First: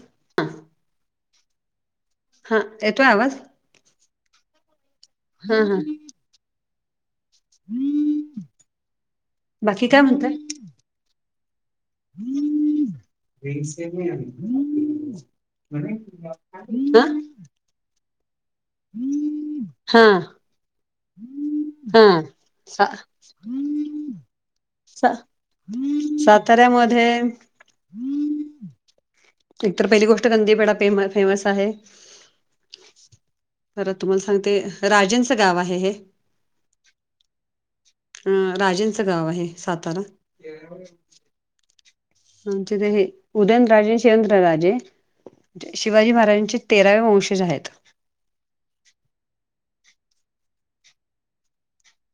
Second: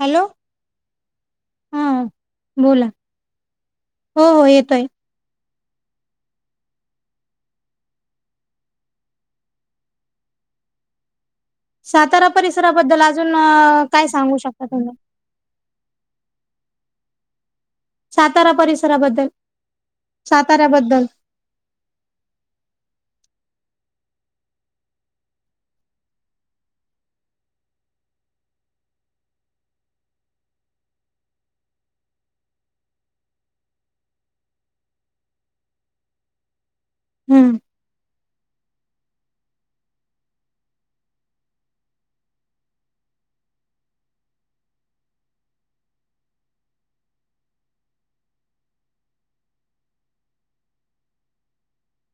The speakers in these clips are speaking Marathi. हॅलो हा हा बोला येतोय आवाज. हो हो येतोय हा हा हम् बाकी काय म्हणताय. सातारा परिसराबद्दल अजून काय सांगू शकता तुम्ही. अ सातारा परिसराबद्दल हा साताऱ्याबद्दल. हा सा साताऱ्यामध्ये एकतर पहिली गोष्ट, कंदीपेढा फेम फेमस आहे. खरं तुम्हाला सांगते, राजेंचं गाव आहे हे. हम्म अ राजेंचं गाव आहे सातारा. [inaudible] आमचे ते हे उदयनराजे आणि शेवंत्र राजे शिवाजी महाराजांचे तेरावे वंशज आहेत.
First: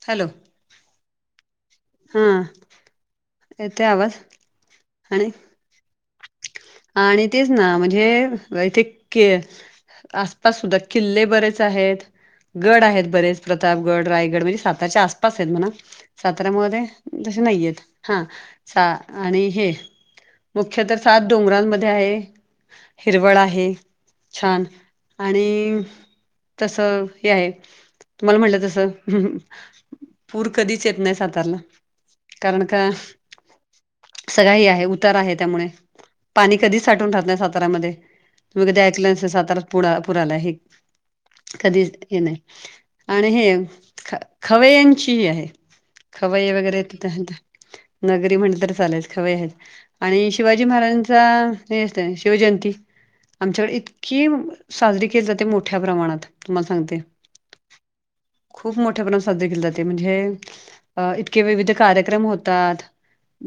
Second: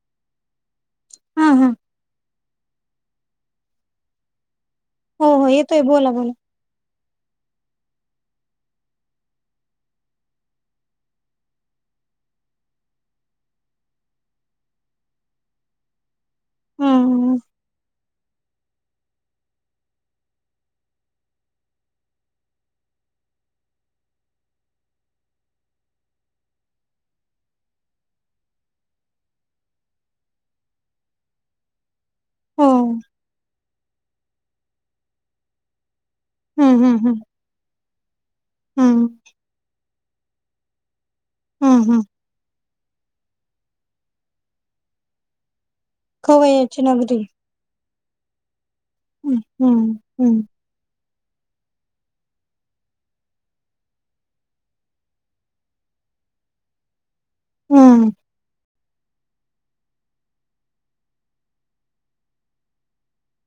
हॅलो हा हं हा येतय आवाज हो आणि हो येतोय बोला बोला आणि तेच ना म्हणजे इथे के आसपास सुद्धा किल्ले बरेच आहेत गड आहेत बरेच प्रतापगड रायगड म्हणजे साताच्या आसपास आहेत म्हणा सातारामध्ये हम्म तसे नाहीयेत हा सा आणि हे मुख्य तर सात डोंगरांमध्ये आहे हिरवळ आहे छान आणि तस हे आहे तुम्हाला म्हटलं तसं पूर कधीच येत नाही सातारऱ्याला कारण हो का सगळाही हे आहे उतार आहे त्यामुळे पाणी हम्म कधीच हम्म साठून हम्म राहत नाही साताऱामध्ये तुम्ही कधी हम्म ऐकलं नसेल सातारा पु पुर आला आहे हम्म कधी हम्म हे नाही आणि हे ख खवयांची ही आहे खवय खवय्याची वगैरे नगरी तीत नगरी म्हणल तरी चालेलं खवय्या हम्म आहेत आणि हम्म शिवा शिवाजी महाराजांचा हे असत शिवजयंती आमच्याकडे इतकी साजरी केली जाते मोठ्या प्रमाणात तुम्हाला सांगते हम्म खूप मोठ्या प्रमाणात साजरी केले जाते म्हणजे अ इतके विविध कार्यक्रम होतात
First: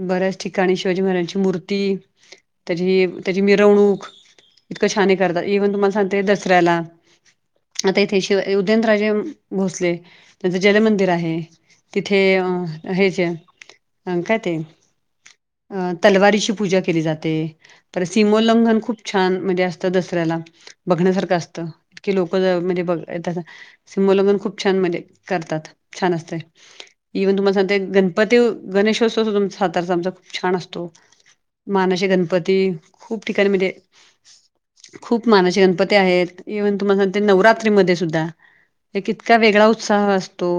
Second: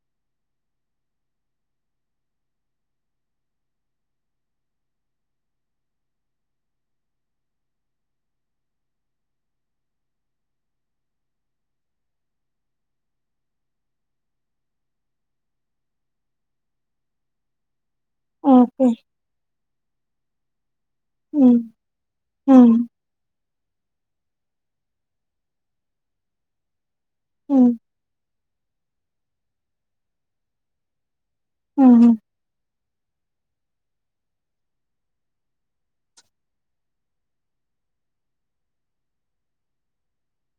बऱ्याच ठिकाणी शिवाजी महाराजांची मूर्ती त्याची त्याची मिरवणूक इतकं छान करतात इव्हन तुम्हाला सांगते दसऱ्याला आता इथे शि उदयनराजे भोसले त्यांचं जलमंदिर आहे तिथे अं हेच अं काय ते तलवारीची पूजा जात समोन ओके खूप छान म्हणजे असत दसऱ्याला. बघण्यासारखं हम्म असतं इतके लोक ज म्हणजे हम्म ब. सिमलगन खूप छान म्हणजे करतात छान असते. इव्हन तुम्हाला सांगते हम्म गणपती गणेशोत्सव सुद्धाचा साताराचा आमचा खूप छान असतो. मानाशी हम्म गणपती खूप ठिकाणी म्हणे. खूप मानास गणपती आहेत इव्हन तुम्हाला सांगते नवरात्रीमध्ये सुद्धा. हे इतका वेगळा उत्साह असतो.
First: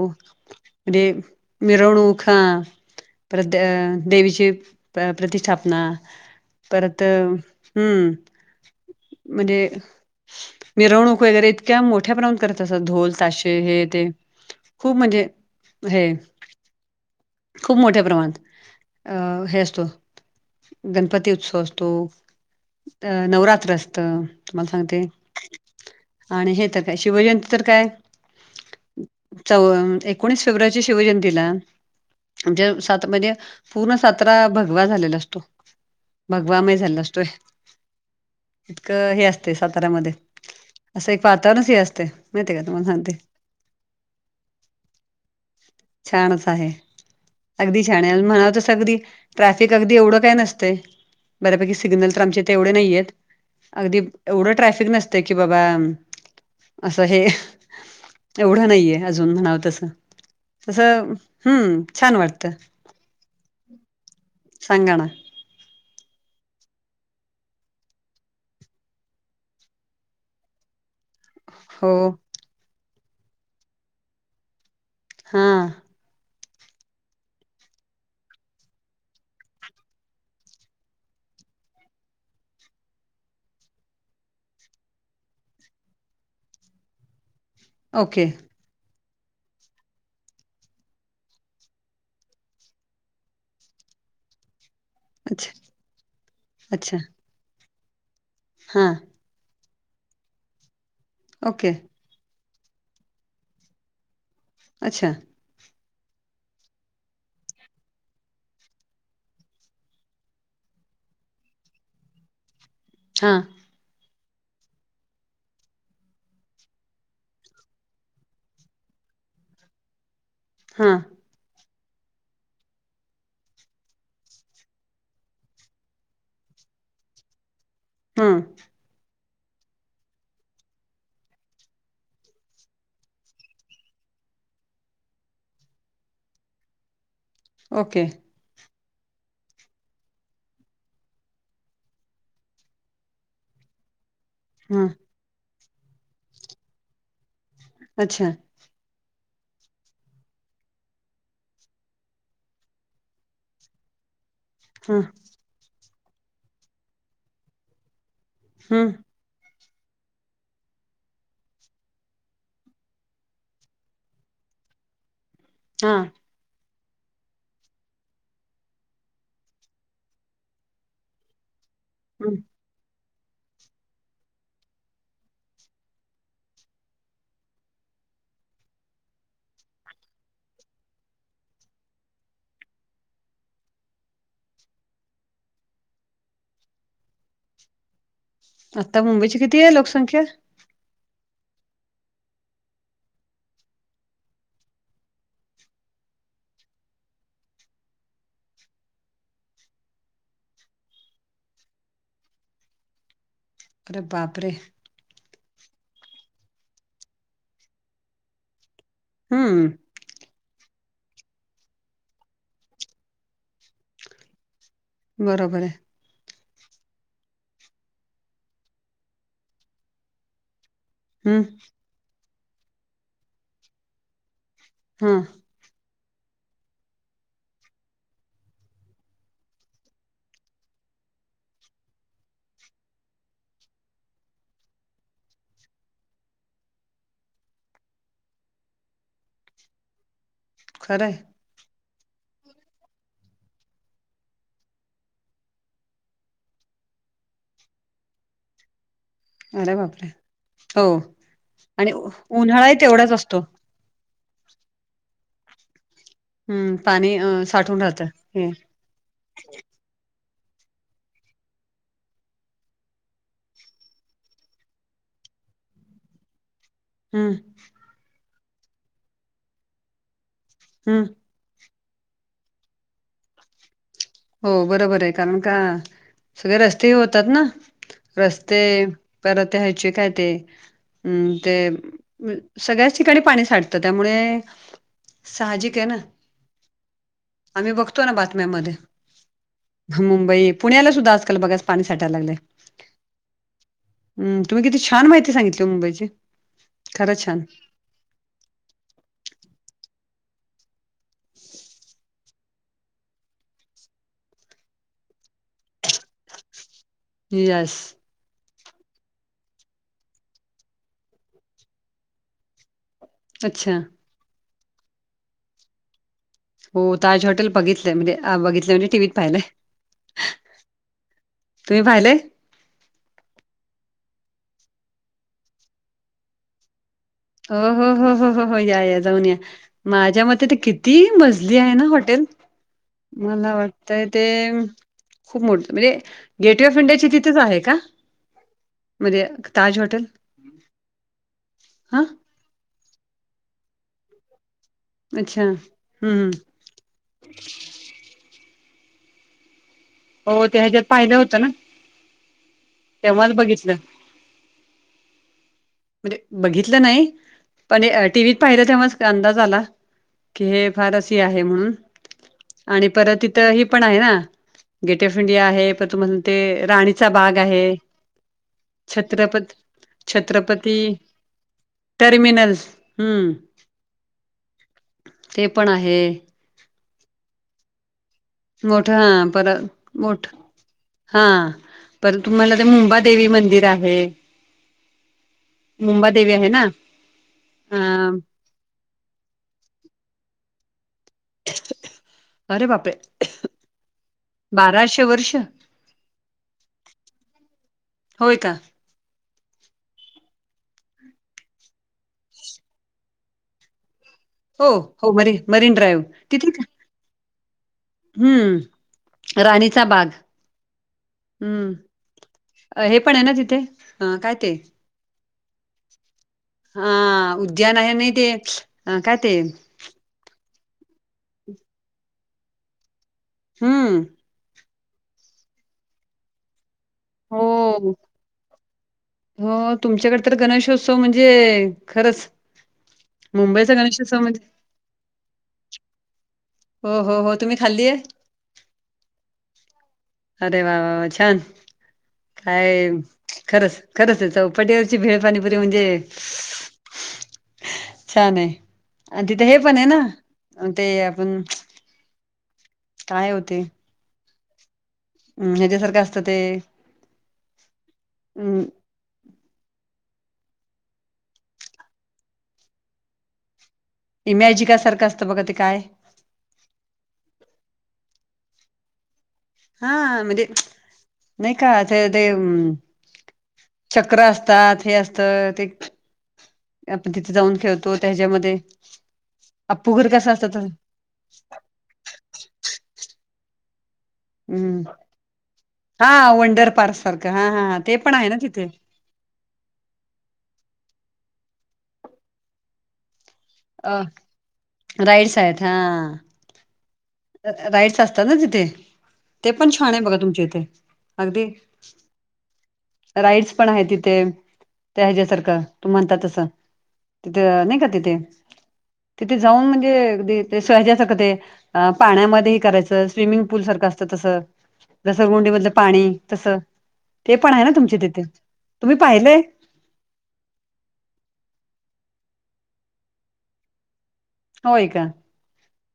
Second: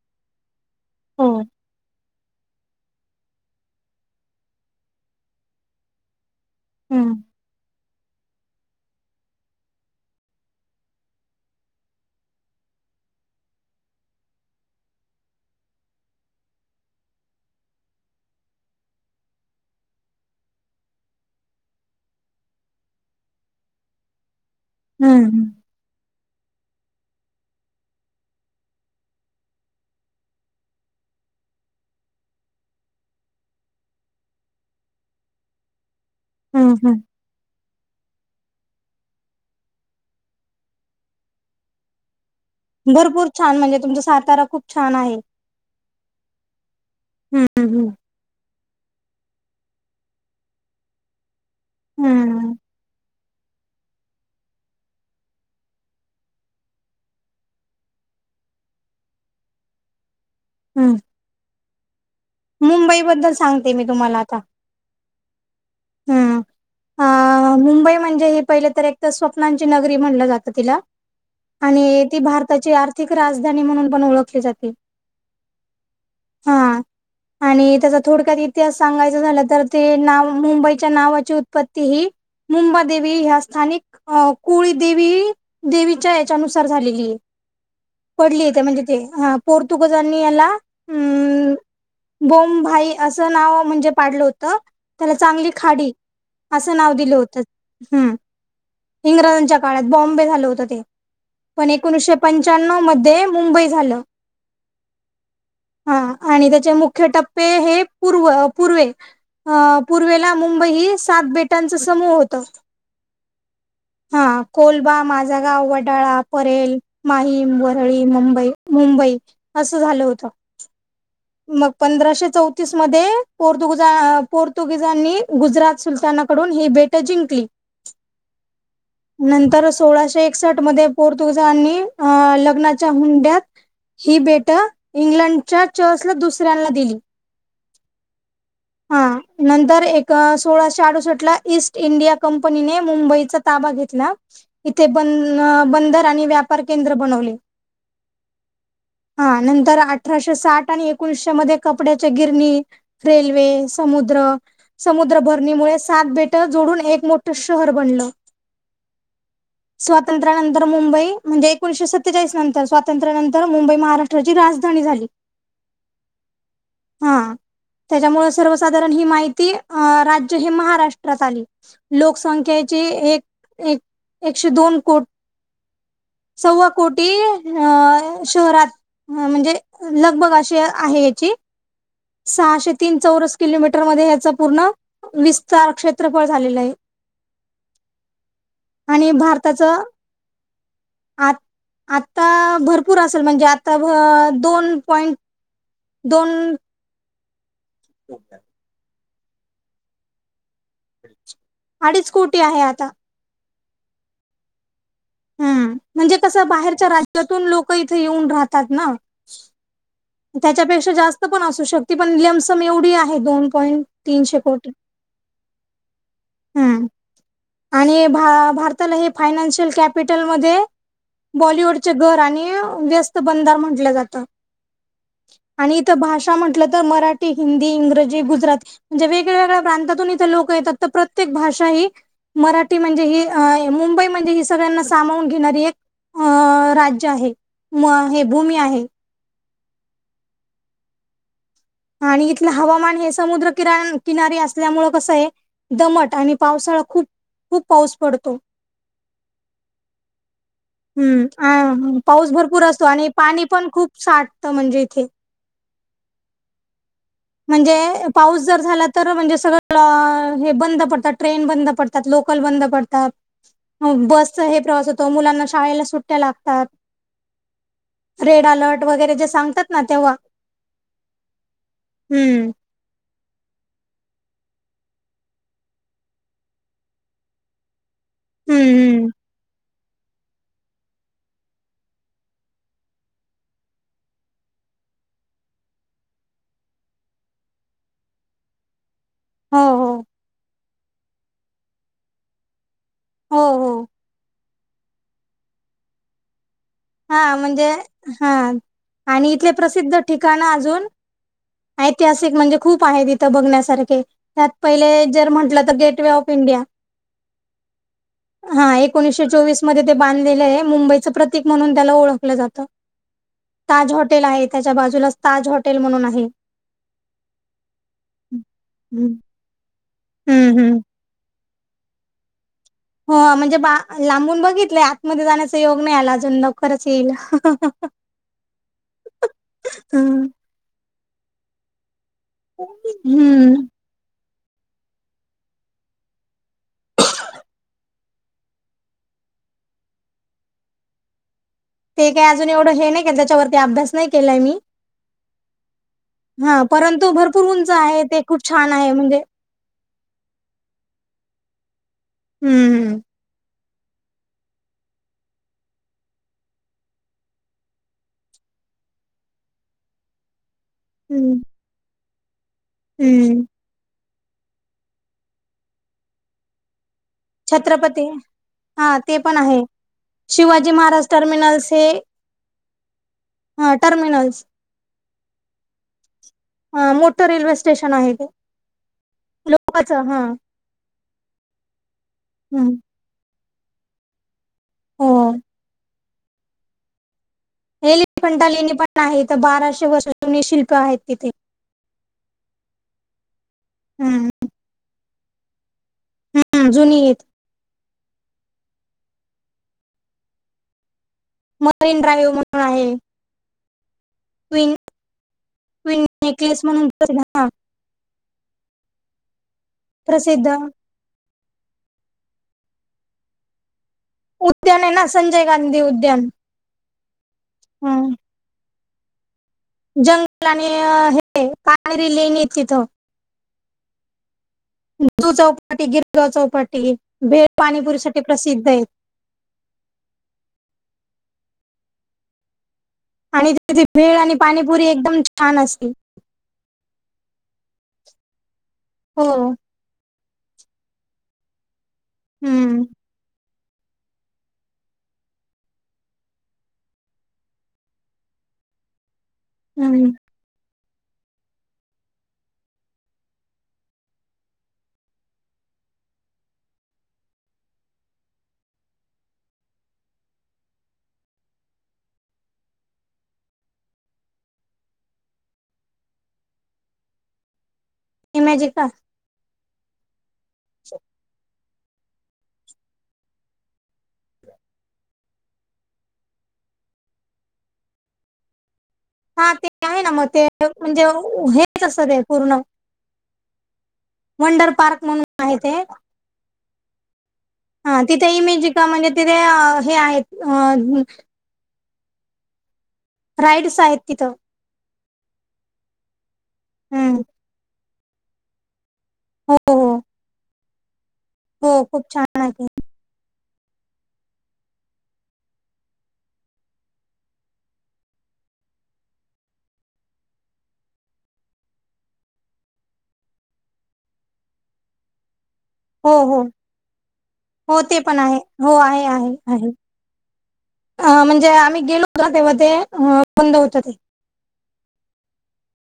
म्हणजे हो मिरवणूक प्र देवीचे प्रतिष्ठाप. ना परत हम्म हम् म्हणजे. मिरवणूक वगैरे इतक्या मोठ्या प्रमाणात करत असत ढोल ताशे हे ते. खूप म्हणजे हे. खूप मोठ्या प्रमाणात अ हे असतो. गणपती उत्सव असतो अ नवरात्र असत. ु मला सांगते हम्म आणि हे तर काय शिवजयंती तर काय. चौ एकोणीस फेब्रुवारीच्या शिवजयंतीला. म्हणजे सात म्हणजे पूर्ण सातारा भगवा झालेला असतो. भगवा हम्म मय हम्म झाला असतोय. इतकं हे असते साताऱ्यामध्ये असं एक वातावरणच हे असते. माहितीय का तुम्हाला सांगते भरपूर छान म्हणजे तुमचा सातारा खूप छान आहे. छानच आहे हम्म अगदी हम्म छान आहे म्हणाव तस अगदी. ट्रॅफिक अगदी एवढं काय नसते बऱ्यापैकी सिग्नल तर आमचे हम्म ते एवढे नाहीय आहेत. अगदी एवढं ट्रॅफिक नसत की बाबा असं हे. एवढं नाहीये अजून म्हणावं तस तस हम्म हम्म छान वाटत. मुंबईबद्दल सांगते मी तुम्हाला आता. संांगण. हम्म. अ मुंबई म्हणजे ह पहिलं तर एक स्वप्नांची नगरी म्हणलं जातं तिला. हो आणि ती भारताची आर्थिक राजधानी म्हणून पण ओळखली जाते. हा. हा आणि त्याचा थोडक्यात इतिहास सांगायच झालं तर ते नाव मुंबई. नावाची उत्पत्ती ह मुंबादेवी ह स्थानिक. अ कुळी देेवी देवीच्या याच्यानुसार झालेली आहे.. ओके पडली येत म्हणजे ते ह पोर्तुगजांनी याला अम. बोम भाई असं नाव म्हणजे पाडलं होतं. त्याला चांगली अच्छा खाडी असं नाव अच्छा दिलं होतं हम्. हां. इंग्रजांच्या काळात बॉम्बे झालं होत ते पण ओके एकोणीशे. पंच्याण्णव मध्ये मुंबई झालं. अच्छा. हा. त्याचे मुख्य टप्पे हे प पूर्वे पूर्. मुंबई सात बेट्यांच समूह होत. हां. हा कोलबा माझा गाव वडाळा परेल. माहीम वरळी मुंबई मुंबई असं झालं होतं. हां. मग पंधराशे चौतीस मध्ये पु पोर्तुगीजांनी गुजरात सुलताना. कडून ही भेट जिंकली. हा. नंतर सोळाशे एकसठ मध्ये पोर्तुगाजांनी लग्नाच्या हुंड्यात ही भेटं इंग्लंडच्या चर्सला दुसऱ्यांना दिली. ओके. हा नंतर एक सोळाशे अडुसष्ट ला ईस्ट इंडिया कंपनीने मुंबईचा ताबा घेतला. इथे हं ब बंदर आणि व्यापार केंद्र बनवले. अच्छा! हा नंतर अठराशे साठ आणि एकोणीशे मध्ये कपड्याच्या गिरणी रेल्वे समुद्र हं समुद्रभर णीमुळे सात बेट जोडून एक मोठं शहर बनलं. हम्म स्वातंत्र्यानंतर मुंबई म्हणजे एकोणीशे सत्तेचाळीस नंतर स्वातंत्र्यानंतर मुंबई महाराष्ट्र राजधानी झाली. हा हा त्याच्यामुळे सर्वसाधारण ही माहिती राज्य हे महाराष्ट्रात आली. हं लोकसंख्याची एक, एक एकशे दोन कोट. सव्वा कोटी शहरात म्हणजे लगभग अ आहे याची, सहाशे तीन चौरस किलोमीटर मध्ये या्याच पूर्ण विस्तार क्षेत्रफळ झालेलं आहे. आता आणि मुंबईची किती आहे भारताचं लोकसंख्या? आ आता भरपूर असेल म्हणजे आता दोन पॉइंट दोन हो काय? अडीच कोुटी आहे आता. बापरे! हम्म म्हणजे कसं बाहेरच्या राज्यातून लोक इथे येऊन राहतात ना. हम्म त्याच्यापेक्षा जास्त पण असू शकते पण ललेमसम एवढी आहे दोन पॉईंट तीनशे कोटी. बरोबर आहे. हम्म आणि भारताला हे फायनान्शियल कॅपिटलमध्ये हम्म बॉलिवूडचे घर आणि व्यस्त बधार म्हटलं जातं. हा आणि इथं भाषा म्हटलं तर मराठी, हिंदी, इंग्रजी, गुजराती म्हणजे वेगळ्या वेगळ्या प्रांतातून इथे लोक येतात तर प्रत्येक भाषा ह मराठी म्हणजे ही मुंबई म्हणजे ही सगळ्यांना सामावून घेणारी एक अ राज्य आहे म हे भूमी आहे. खरं आणि इथलं हवामान हे समुद्र किरा किनारी असल्यामुळ कसं आहे. दमट आणि पावसाळा खूप खूप पाऊस पडतो. अरे बापरे! हो आणि हम्म उ पाऊस भरपूर उन्हाळाही असतो आणि तेवढाच असतो. पाणी पण खूप साठतं म्हणजे इथे. हम्म पाणी अ म्हणजे साठून राहतं पाऊस हे जर झाला तर म्हणजे सगळं. हे बंद पडतात ट्रेन बंद पडतात लोकल बंद पडतात. बसचा हे प्रवास होतो मुलांना शाळेला सुट्ट्या लागतात. हम रेड अलर्ट वगैरे जे सांगतात ना तेव्हा. हम् हम्म हो बरोबर आहे कारण का सगळे रस्तेही होतात ना रस्ते हम्म हम्म परत या्यायचे काय ते हम् ते सगळ्याच ठिकाणी पाणी साठतं त्यामुळे साहजिक आहे ना आम्ही बघतो ना बातम्यामध्ये हो हो मुंबई पुण्याला सुद्धा आजकाल बघाच पाणी साठायला लागलं हो हो तुम् किती छान माहिती सांगितली मुंबईची खरंच हा छान म्हणजे हा आणि इथले प्रसिद्ध ठिकाण अजून ऐतिहासिक म्हणजे खूप आहेत इथं बघण्यासारखे त्यात पहिले जर म्हटलं तर गेटवे ऑफ इंडिया येस हा एकोणीसशे चोवीस मध्ये ते बांधलेले आहे मुंबईचं प्रतक म्हणून त्याला ओळखलं जातं अच्छा. ताज हॉटेल आहे त्याच्या बाजूला ताज हॉटेल म्हणून आहे हो ताज हॉटेल बघितलं म्हणजे बघितलं म्हणजे टीव्त हम्म. पाहिलंय हम्म हम्म तुम्ही भहिले हो म्हणजे बा लांबून बघितलंय आतमध्ये जाण्याचा योग नाही आला अजून लवकरच येईल हो हो हो हो हो हो या या जाऊन या माझ्या हं. मते तर किती मजली आहे ना हॉटेल मला हम्म वाटत तर ते खूप मोठ म्हणजे गेटवे ऑफ इंडियाची तिथेच आहे का मणध्येे ताज हॉटेल हां, ते काही अजून एवढं हे नाही केलं त्याच्यावरती अभ्यास नाही केलाय मी अच्छा. हं, हं. हा परंतु भरपूर उंच आहे ते खूप छान आहे म्हणजे हो त्या ह्याच्यात पाय होत ना हम्म तेव्हाच बघितलं म्हणजे बघितलं नाही पण टीव्हीत पाहिलं तेव्हा अंदाज आला की हे फार अशी हम्म. आहे म्हणून आणि परत हम्म इथं ही पण आहे ना गेट ऑफ इंडिया आहे तुमला राणी चा बाग आहे छत्रपती हा ते पण छत्रपत आहे. शिवाजी छत्रपती त महाराज टर्मिनल्स हे टर्मिनल हम्म हा टर्मिनल्स ते पण आहे ह मोठं रेल्वे स्टेशन आहे ते मोठ हा पर लोकांच हा मोठ हा पर तुम्हाला ते मुंबई देवी मंदिर आहे. हो मुंबादेवी आहे ना अ हे लेखंटा लेणी पण आहे तर बाराशे वर्षुनी शिल्प आहेत तिथे अरे बापे हम्म बाराशे वर्ष हा जुनी येत होय का मरीन ड्राईव्ह म्हणून आहे हो क्वीन हो मरी मरीन ड्राईव्ह तिथे का ब ना हम्म राणीचा बाग प्रसिद्ध हम्म हे पण आहे ना तिथे ह काय ते उद्यान आहे ना संजय गांधी उद्यान हा उद्यान आहे नाही ते अ काय ते जंगलाने हे पायरी लेन येत तिथं हुं. जू चौपाटी, गिरगाव चौपाटी भेळ हो पाणीपुरी साठी प्रसिद्ध आहेत. हो तुमच्याकडे तर गणेशोत्सव म्हणजे खरंच आणि मुंबईचा तिथली भेळ गणेशोत्सव आणि म्हणजे पाणीपुरी एकदम छान असते. हो हो हो तुम्ही खाल्लीय? हो. अरे वा वा वा छान हम्म काय? खरंच खरंच हाय चौपाटिवरची भेळपाणीपुरी म्हणजे [unintelligible] छान आहे आणि तिथं हे पण आहे ना, हम्म ते आपण काय ओ ते? हम् हेज्या सारखं असतं ते हम् इमॅजिका सारखं असतं बघा ते काय? इमॅजिका? हा म्हणजे नाही का ते ते? चक्र असतात, हे असतात. तर ते आपण तिथे जाऊन खेळतो त्याच्यामध्ये हा ते आहे ना, मग ते म्हणजे ओ हेच असत ते पूर्ण [inaudible] वंडर हम्म पार्क म्हणून आहे ते हा वंडर पार्क सारखं, हा हा ते पण आहे तिथे ना तिथ इमेजिका म्हणजे तिथे आ हे आहेत ह न राईड्स आहेत तिथं. राईडस आहेत हा आ. हम्म तर राईड्स असतात ना तिथे, ते हो पण हो छान आहे बघा तुमच्या इथे अगदी. हो खूप छान आहे ते राईड्स पण आहे तिथे ते ह्याच्या्सारखं तूम्ही म्हणतात तसं. तिथं नाही का तिथे? तिथे जाऊन म्हणजे अगदी ते हेझ्या सारखं ते हा पाण्यामधे हे करायचं स्विमिंग पूल सारखं असतं, तसं जसं गोंडी मधलं पाणी हो हो तसं ते पण आहे ना, हो ते तुमच्या पण तिथे आहे हो तुम्ही पाहिलंय. हा म्हणजे आम्ही गेलो होतो ना, तेव्हा ते बंद होतं ते होय का?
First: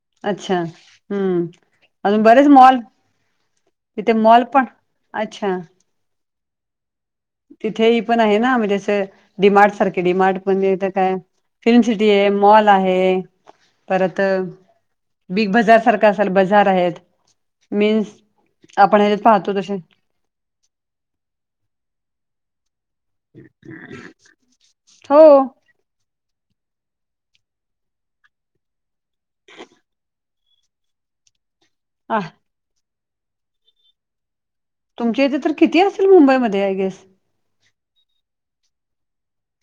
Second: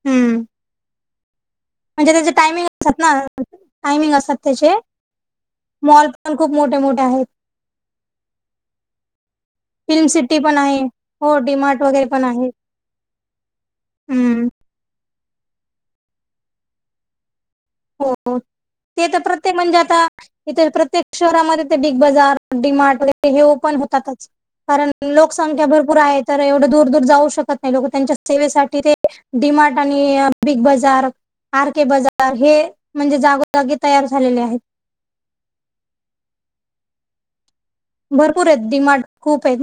हम्म अच्छा हम्म. म्हणजे अजून त्याचे बरेच टायमिंग मॉल असतात ना टायमिंग तिथे असतात. मॉल पण त्याचे अच्छा मॉल पण खूप मोठे मोठे आहेत. तिथे हे पण आहे ना, म्हणजे असं डीमार्ट सारखे फिल्म सिटी डीमार्ट पण आहे इथ काय? हो फिल्म डीमार्ट वगैरे सिटी पण ए मॉल आहे परत हम्म बिग बजार सारखा असाल बजार आहेत, हो मीन्स हो आपण ते तर ह्याच्यात प्रत्येक पाहतो तसे म्हणजे आता इथे प्रत्येक शहरामध्ये ते बिग बजार, डी मार्ट वगैरे हे ओपण होतातच कारण हो लोकसंख्या भरपूर आहेत. तर एवढं दूर दूर जाऊ शकत नाही लोक, त्यांच्या सेवेसाठी ते डी मार्ट आणि बिग बजार आर के बजार हे म्हणजे जागोजागी तयार झालेले आहेत. तुमच्या इथे तर किती असेल मुंबईमध्ये आय गेस? भरपूर आहेत. डि मार्ट खूप आहेत.